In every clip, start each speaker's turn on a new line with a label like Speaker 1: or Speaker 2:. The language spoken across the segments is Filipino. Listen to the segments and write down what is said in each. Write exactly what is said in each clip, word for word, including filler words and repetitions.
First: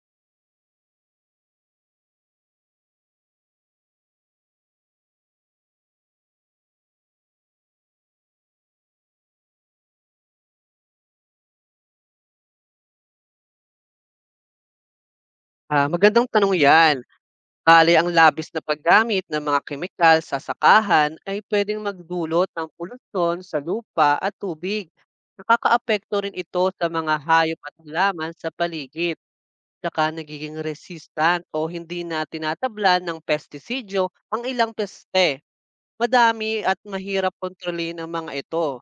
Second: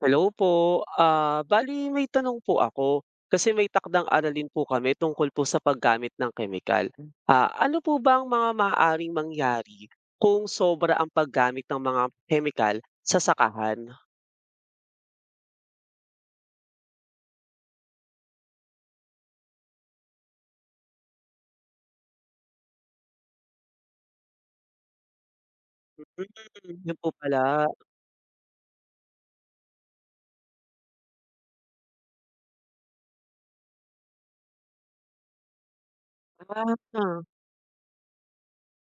Speaker 1: Hello po. Ah, bali may tanong po ako. Kasi may takdang aralin po kami tungkol po sa paggamit ng kemikal. Ah, ano po ba ang mga maaaring mangyari kung sobra ang paggamit ng mga kemikal sa sakahan?
Speaker 2: Ah, magandang tanong 'yan. Bale, ang labis na paggamit ng mga kemikal sa sakahan ay pwedeng magdulot ng polusyon sa lupa at tubig. Nakakaapekto rin ito
Speaker 1: Mm,
Speaker 2: sa
Speaker 1: yun po
Speaker 2: mga hayop
Speaker 1: pala.
Speaker 2: at halaman sa paligid. Tsaka nagiging resistant o hindi na tinatablan ng pestisidyo ang ilang peste. Madami at
Speaker 1: Ah,
Speaker 2: mahirap kontrolin ang mga ito.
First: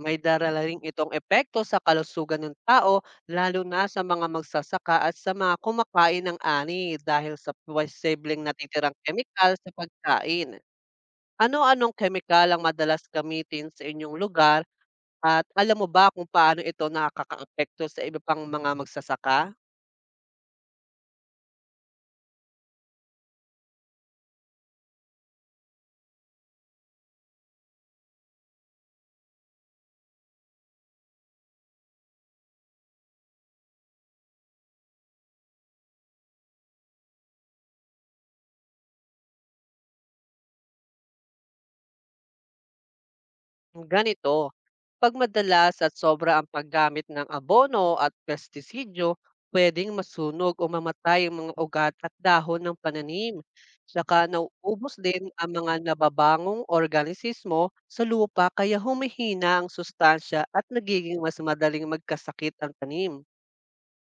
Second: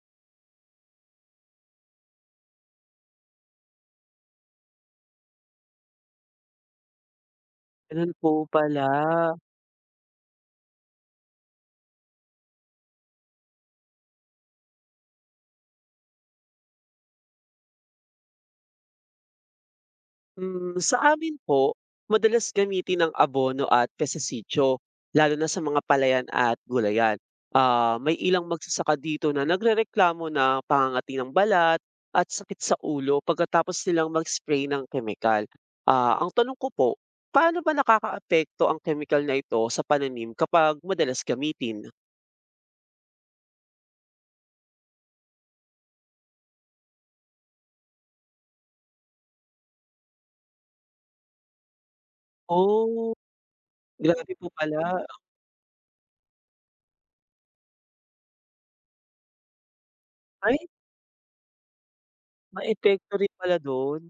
Speaker 2: May darala rin itong epekto sa kalusugan ng tao lalo na sa mga magsasaka at sa mga kumakain ng ani dahil sa
Speaker 1: Ganun po
Speaker 2: posibleng
Speaker 1: pala.
Speaker 2: natitirang kemikal sa pagkain. Ano-anong kemikal ang madalas gamitin sa inyong lugar at alam mo ba kung paano ito nakakaapekto sa iba pang mga magsasaka?
Speaker 1: Hmm, sa amin po, madalas gamitin ng abono at pestisidyo, lalo na sa mga palayan at gulayan. Ah, may ilang magsasaka dito na nagrereklamo na pangangati ng balat at sakit sa ulo pagkatapos nilang mag-spray ng kemikal. Ah, ang tanong ko po, paano ba nakakaapekto ang kemikal na ito sa pananim kapag madalas gamitin?
Speaker 2: Ganito, pag madalas at sobra ang paggamit ng abono at pestisidyo, pwedeng masunog o mamatay ang mga ugat at dahon ng
Speaker 1: Oh,
Speaker 2: pananim. Saka
Speaker 1: grabe po
Speaker 2: nauubos
Speaker 1: pala.
Speaker 2: din ang mga nababangong organismo sa lupa kaya humihina ang sustansya
Speaker 1: Ay,
Speaker 2: at nagiging mas madaling magkasakit ang
Speaker 1: maepekto
Speaker 2: tanim.
Speaker 1: rin pala doon.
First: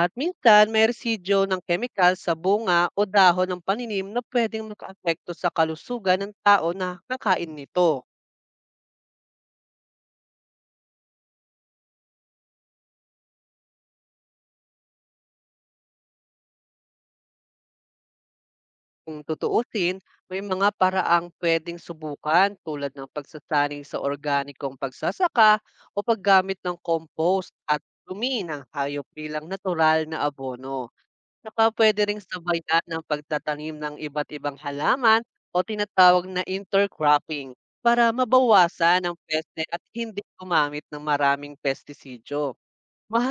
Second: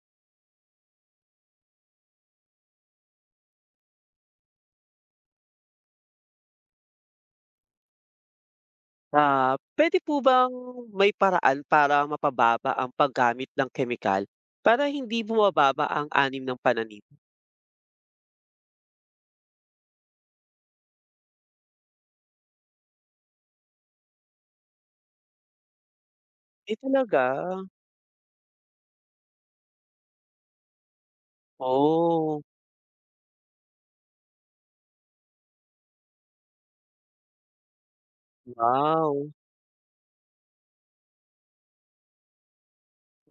Speaker 2: At minsan may residyo ng kemikal sa bunga o dahon ng paninim na pwedeng makaapekto sa kalusugan ng tao na kakain nito.
Speaker 1: Ah, puwede po bang may paraan para mapababa ang paggamit ng kemikal para hindi bumababa ang anim ng pananim?
Speaker 2: Kung tutuusin, may mga paraang puwedeng subukan tulad ng pagsasanay sa organikong pagsasaka o paggamit
Speaker 1: Eh,
Speaker 2: ng
Speaker 1: talaga?
Speaker 2: compost at dumi ng hayop bilang natural na abono. Saka pwede ring
Speaker 1: Oh,
Speaker 2: sabayan ng pagtatanim ng iba't ibang halaman o tinatawag na intercropping para mabawasan ang
Speaker 1: wow!
Speaker 2: peste at hindi gumamit ng maraming pestisidyo.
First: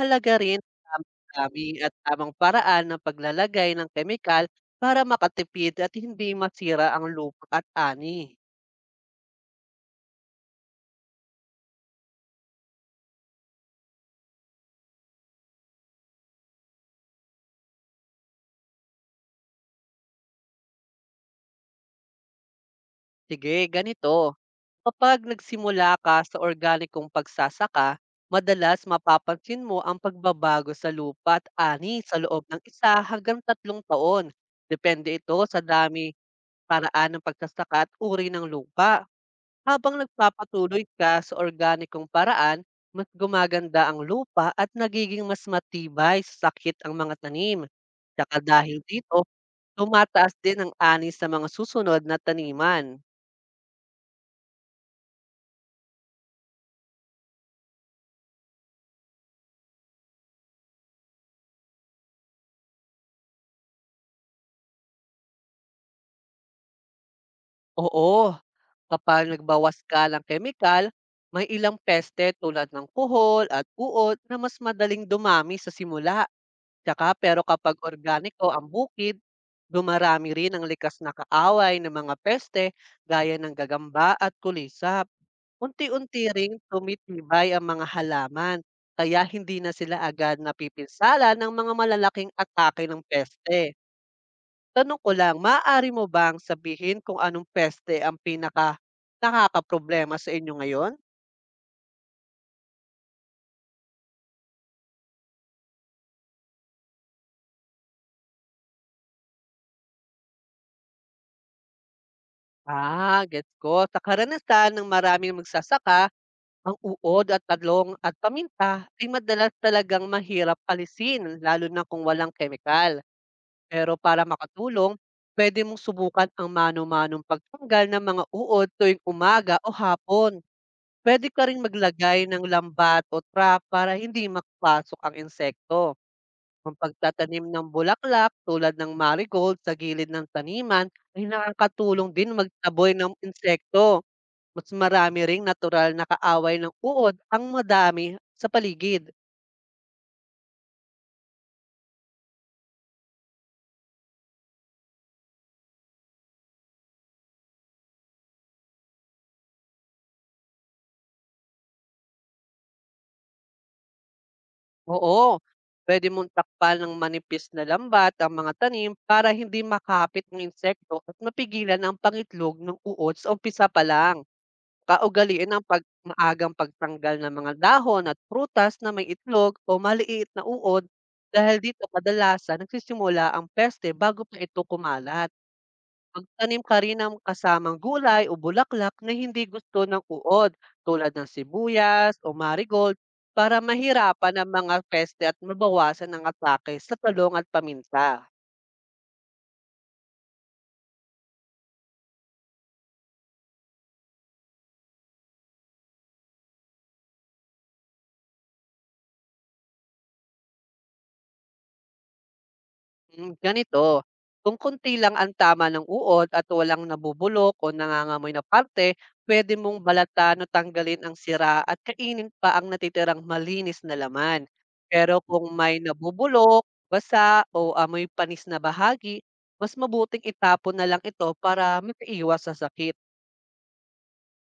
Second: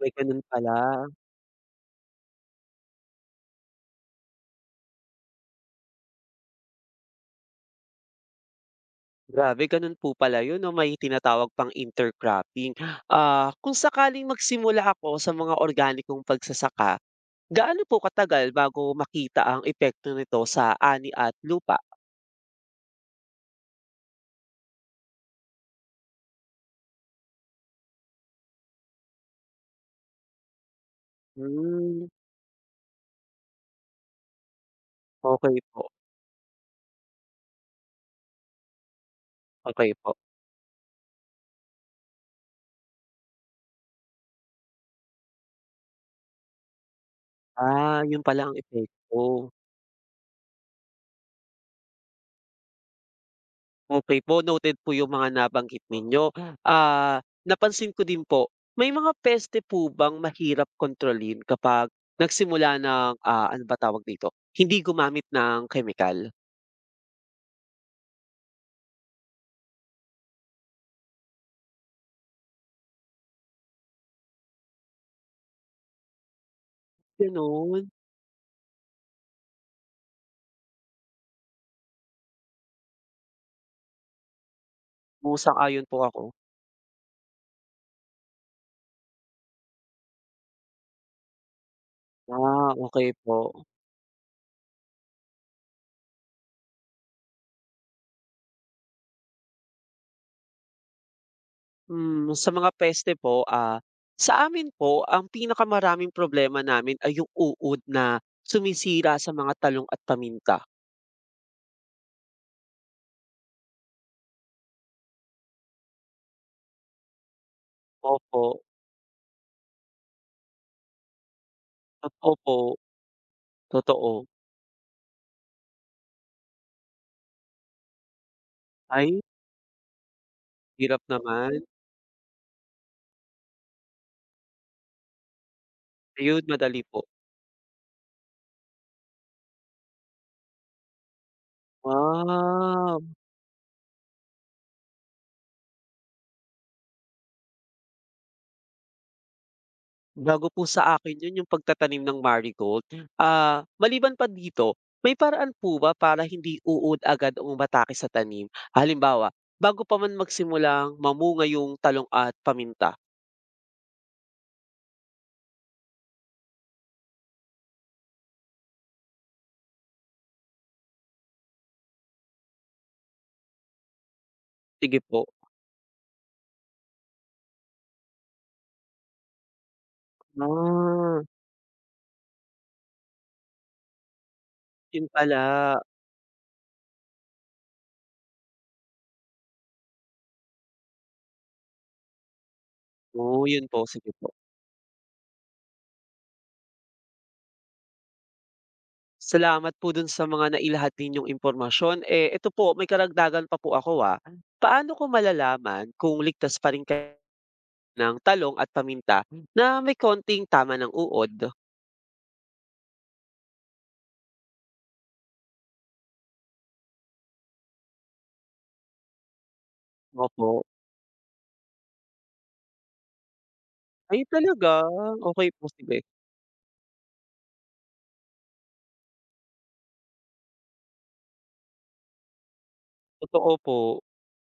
Speaker 1: May gano'n
Speaker 2: rin ang
Speaker 1: pala.
Speaker 2: tamang dami at tamang paraan ng paglalagay ng kemikal para makatipid at hindi masira ang lupa at ani.
Speaker 1: Grabe, gano'n po pala 'yun 'no, may tinatawag pang intercropping. Ah, kung sakaling magsimula ako sa mga organikong pagsasaka, gaano po katagal bago makita ang epekto nito sa ani at lupa?
Speaker 2: Sige, ganito. Kapag nagsimula ka sa organikong pagsasaka, madalas mapapansin mo ang pagbabago sa lupa at ani
Speaker 1: Hmm,
Speaker 2: sa loob ng isa hanggang tatlong taon. Depende ito
Speaker 1: okay
Speaker 2: sa
Speaker 1: po,
Speaker 2: dami, paraan ng pagsasaka at uri ng lupa.
Speaker 1: okay
Speaker 2: Habang
Speaker 1: po.
Speaker 2: nagpapatuloy ka sa organikong paraan, mas gumaganda ang lupa at nagiging mas matibay sa sakit ang mga tanim.
Speaker 1: Ah, 'yun
Speaker 2: Tsaka
Speaker 1: pala ang
Speaker 2: dahil dito,
Speaker 1: epekto.
Speaker 2: tumataas din ang ani sa mga susunod na taniman.
Speaker 1: Okey po, noted po yung mga nabanggit ninyo. Ah, napansin ko din po, may mga peste po bang mahirap kontrolin kapag nagsimula ng, ah, ano ba tawag dito, hindi gumamit ng kemikal?
Speaker 2: Oo, kapag nagbawas ka ng kemikal, may ilang peste tulad ng kuhol at uod na mas madaling dumami sa simula. Tsaka pero kapag
Speaker 1: Gano'n.
Speaker 2: organic o ang bukid, dumarami rin ang likas na kaaway ng mga peste gaya ng gagamba at kulisap.
Speaker 1: Oo, sang-ayon po ako.
Speaker 2: Unti-unti ring tumitibay ang mga halaman, kaya hindi na sila agad napipinsala ng mga malalaking
Speaker 1: Ah,
Speaker 2: atake ng
Speaker 1: okey po.
Speaker 2: peste. Tanong ko lang, maaari mo bang sabihin kung anong peste ang pinaka nakakaproblema sa inyo ngayon?
Speaker 1: Hmm, sa mga peste po, ah, sa amin po ang pinakamaraming problema namin ay yung uod na sumisira sa mga talong at paminta.
Speaker 2: Ah, gets ko. Sa karanasan ng maraming magsasaka, ang uod at talong at
Speaker 1: Opo,
Speaker 2: paminta ay madalas talagang mahirap alisin lalo na kung walang
Speaker 1: opo,
Speaker 2: kemikal. Pero
Speaker 1: totoo.
Speaker 2: para makatulong, pwede mong subukan ang mano-manong pagtanggal ng mga uod tuwing
Speaker 1: Ay,
Speaker 2: umaga o hapon.
Speaker 1: hirap
Speaker 2: Pwede ka ring
Speaker 1: naman.
Speaker 2: maglagay ng lambat o trap para hindi makapasok ang insekto.
Speaker 1: Ayun,
Speaker 2: Ang
Speaker 1: madali po.
Speaker 2: pagtatanim ng bulaklak tulad ng marigold sa gilid ng taniman ay nakakatulong din magtaboy
Speaker 1: Ah,
Speaker 2: ng insekto. Mas marami ring natural na kaaway ng uod ang madami sa paligid.
Speaker 1: Bago po sa akin 'yun, yung pagtatanim ng marigold. Ah, maliban pa dito, may paraan po ba para hindi uod agad o umatake sa tanim? Halimbawa, bago pa man magsimulang mamunga yung talong at paminta?
Speaker 2: Oo, pwede mong takpan ng manipis na lambat ang mga tanim para hindi makapit ng insekto at mapigilan ang pangitlog ng uod sa umpisa pa lang.
Speaker 1: Sige po.
Speaker 2: Kaugalian ang pag maagang pagtanggal ng mga dahon at prutas na may itlog o maliit na uod
Speaker 1: Ah,
Speaker 2: dahil dito kadalasan nagsisimula ang peste bago pa ito
Speaker 1: 'Yun
Speaker 2: kumalat.
Speaker 1: pala.
Speaker 2: Magtanim ka rin ng kasamang gulay o bulaklak na hindi gusto ng uod tulad ng sibuyas o marigold
Speaker 1: Oh,
Speaker 2: para
Speaker 1: 'yun po, sige po.
Speaker 2: mahirapan ang mga peste at mabawasan ang atake sa talong at paminta.
Speaker 1: Salamat po dun sa mga nailahad ninyong impormasyon. Eh, eto po, may karagdagan pa po ako, ah. Paano ko malalaman kung ligtas pa rin ka ng talong at paminta na may konting tama ng uod.
Speaker 2: Hmm, ganito, kung konti lang ang tama ng uod at walang nabubulok o nangangamoy na parte, pwede mong balatan o
Speaker 1: Opo.
Speaker 2: tanggalin ang sira at kainin pa ang natitirang malinis na
Speaker 1: Ay
Speaker 2: laman.
Speaker 1: talaga?
Speaker 2: Pero
Speaker 1: Okey
Speaker 2: kung
Speaker 1: po,
Speaker 2: may
Speaker 1: sige.
Speaker 2: nabubulok, basa o amoy panis na bahagi, mas mabuting itapon na lang ito para makaiwas sa sakit.
Speaker 1: Totoo po.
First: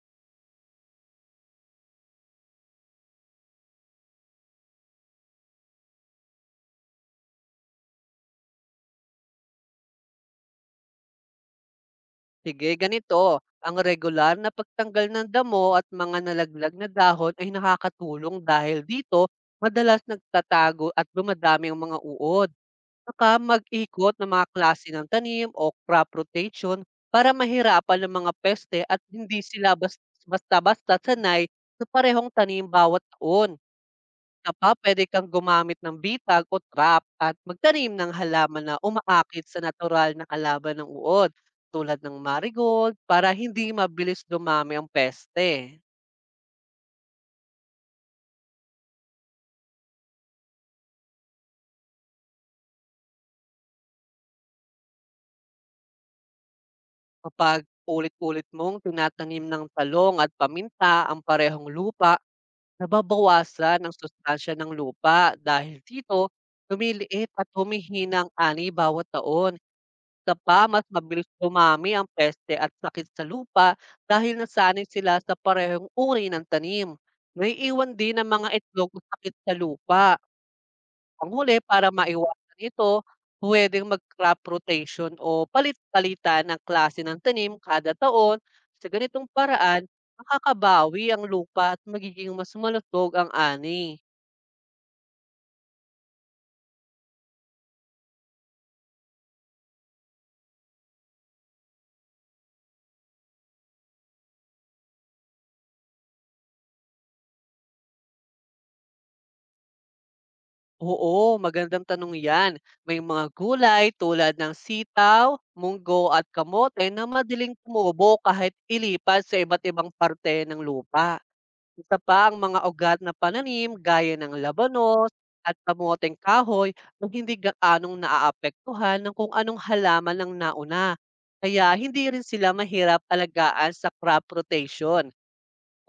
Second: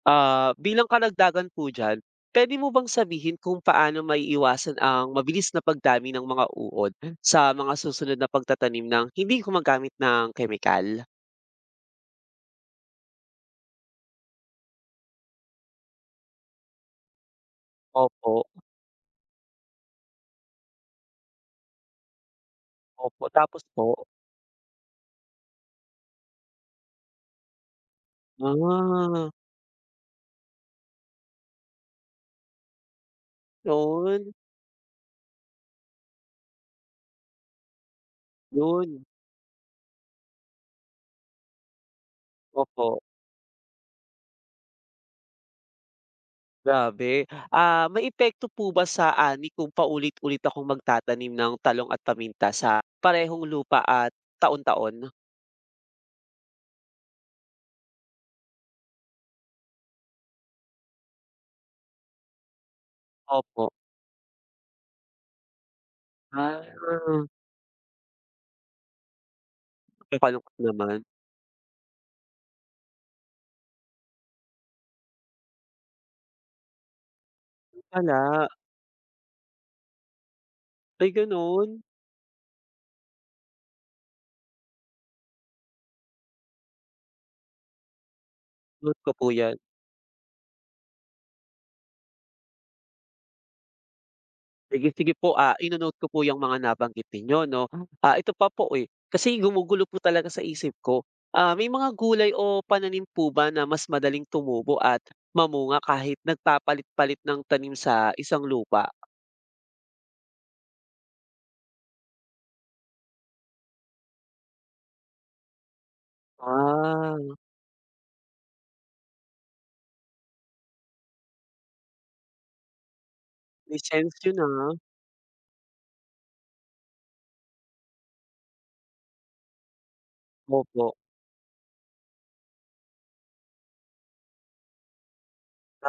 Speaker 1: Ah, bilang karagdagan po diyan, puwede mo bang sabihin kung paano maiiwasan ang mabilis na pagdami ng mga uod sa mga susunod na pagtatanim ng hindi gumagamit ng kemikal?
Speaker 2: Sige, ganito. Ang regular na pagtanggal ng damo at mga nalaglag na dahon ay nakakatulong
Speaker 1: Opo,
Speaker 2: dahil dito madalas nagtatago at dumadami ang mga uod.
Speaker 1: opo.
Speaker 2: Saka
Speaker 1: Tapos po
Speaker 2: mag-ikot ng mga klase ng tanim o crop rotation para mahirapan ng mga peste at
Speaker 1: ah,
Speaker 2: hindi sila bas- basta-basta sanay sa parehong tanim bawat taon.
Speaker 1: 'yun,
Speaker 2: Isa pa, puwede kang gumamit ng bitag o trap at magtanim ng halaman na
Speaker 1: 'yun.
Speaker 2: umaakit sa natural na kalaban ng uod, tulad ng marigold,
Speaker 1: Opo.
Speaker 2: para hindi mabilis dumami ang peste.
Speaker 1: Grabe. Ah, may maepekto po ba sa ani kung paulit-ulit akong magtatanim ng talong at paminta sa parehong lupa at taon-taon?
Speaker 2: Kapag ulit-ulit mong tinatanim ng talong at paminta ang parehong lupa,
Speaker 1: Opo.
Speaker 2: nababawasan ang sustansya ng lupa dahil dito
Speaker 1: Ah,
Speaker 2: lumiliit at humihina ang ani bawat taon. Isa
Speaker 1: Nakakalungkot
Speaker 2: pa, mas
Speaker 1: naman.
Speaker 2: mabilis dumami ang peste at sakit sa lupa dahil nasanay sila sa parehong uri ng tanim. Naiiwan din ang mga
Speaker 1: Pala,
Speaker 2: itlog ang sakit sa lupa.
Speaker 1: ay
Speaker 2: Panghuli,
Speaker 1: gano'n.
Speaker 2: para maiwasan ito, pwedeng mag-crop rotation o palit-palitan ng klase ng tanim kada taon. Sa
Speaker 1: Note ko
Speaker 2: ganitong
Speaker 1: po 'yan.
Speaker 2: paraan, makakabawi ang lupa at magiging mas malusog ang ani.
Speaker 1: Sige, sige po, ah, ino-note ko po 'yang mga nabanggit ninyo 'no. Ah, ito pa po, eh, kasi gumugulo po talaga sa isip ko. Ah, may mga gulay o pananim po ba na mas madaling tumubo at mamunga kahit nagpapalit-palit ng tanim sa isang lupa?
Speaker 2: Oo, magandang tanong yan. May mga gulay tulad ng sitaw, munggo at kamote na
Speaker 1: Ah.
Speaker 2: madaling tumubo kahit ilipat sa iba't ibang parte ng lupa. Isa pa ang mga ugat na pananim gaya
Speaker 1: Lisensya
Speaker 2: ng
Speaker 1: na,
Speaker 2: labanos at kamoteng kahoy na hindi gaanong naaapektuhan ng kung anong halaman ang nauna.
Speaker 1: opo,
Speaker 2: Kaya hindi rin sila mahirap alagaan sa crop rotation.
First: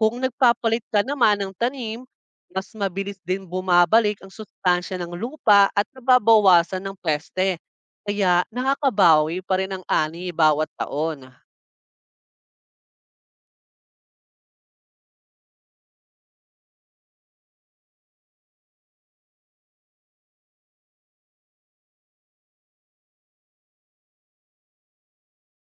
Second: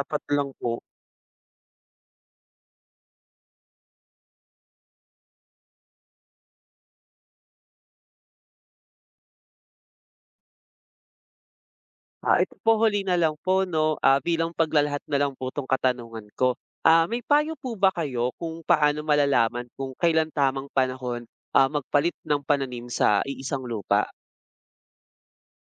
Speaker 2: Kung
Speaker 1: lang po.
Speaker 2: nagpapalit ka naman ng tanim, mas mabilis din bumabalik ang sustansya ng lupa at nababawasan ng peste. Kaya nakakabawi pa rin ang ani bawat taon.
Speaker 1: Ah, ito po huli na lang po 'no, ah, bilang paglalahat na lang po 'tong katanungan ko. Ah, may payo po ba kayo kung paano malalaman kung kailan tamang panahon, ah, magpalit ng pananim sa iisang lupa?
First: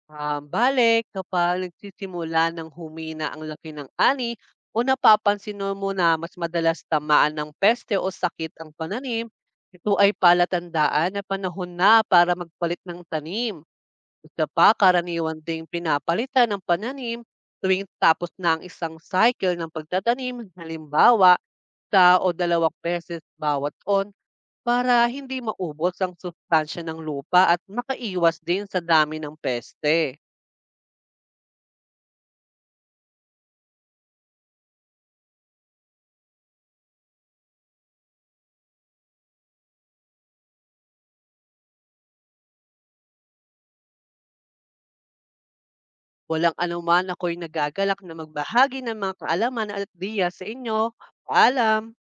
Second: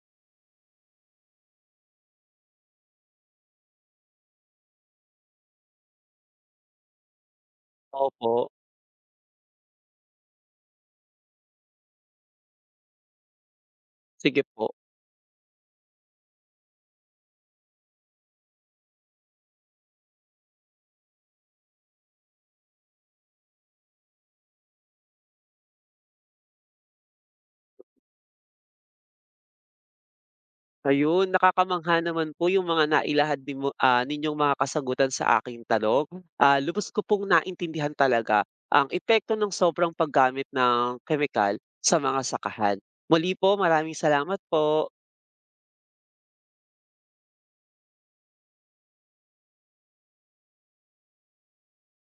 Speaker 2: Um, bale, kapag nagsisimula ng humina ang laki ng ani o napapansin mo na mas madalas tamaan ng peste o
Speaker 1: Opo,
Speaker 2: sakit ang pananim, ito ay palatandaan na panahon na para magpalit ng tanim.
Speaker 1: sige
Speaker 2: Isa pa,
Speaker 1: po.
Speaker 2: karaniwan ding pinapalitan ng pananim tuwing tapos na ang isang cycle ng pagtatanim, halimbawa, sa o dalawang beses bawat on para hindi maubos ang sustansya ng lupa at makaiwas din sa dami ng peste.
Speaker 1: Ayun, nakakamangha naman po yung mga nailahad din mo ah, ninyong mga kasagutan sa aking tanong. Ah, lubos ko pong naintindihan talaga ang epekto ng sobrang paggamit ng kemikal sa mga sakahan. Muli po, maraming salamat po.
Speaker 2: Walang anuman, ako'y nagagalak na magbahagi ng mga kaalaman at diya sa inyo. Paalam!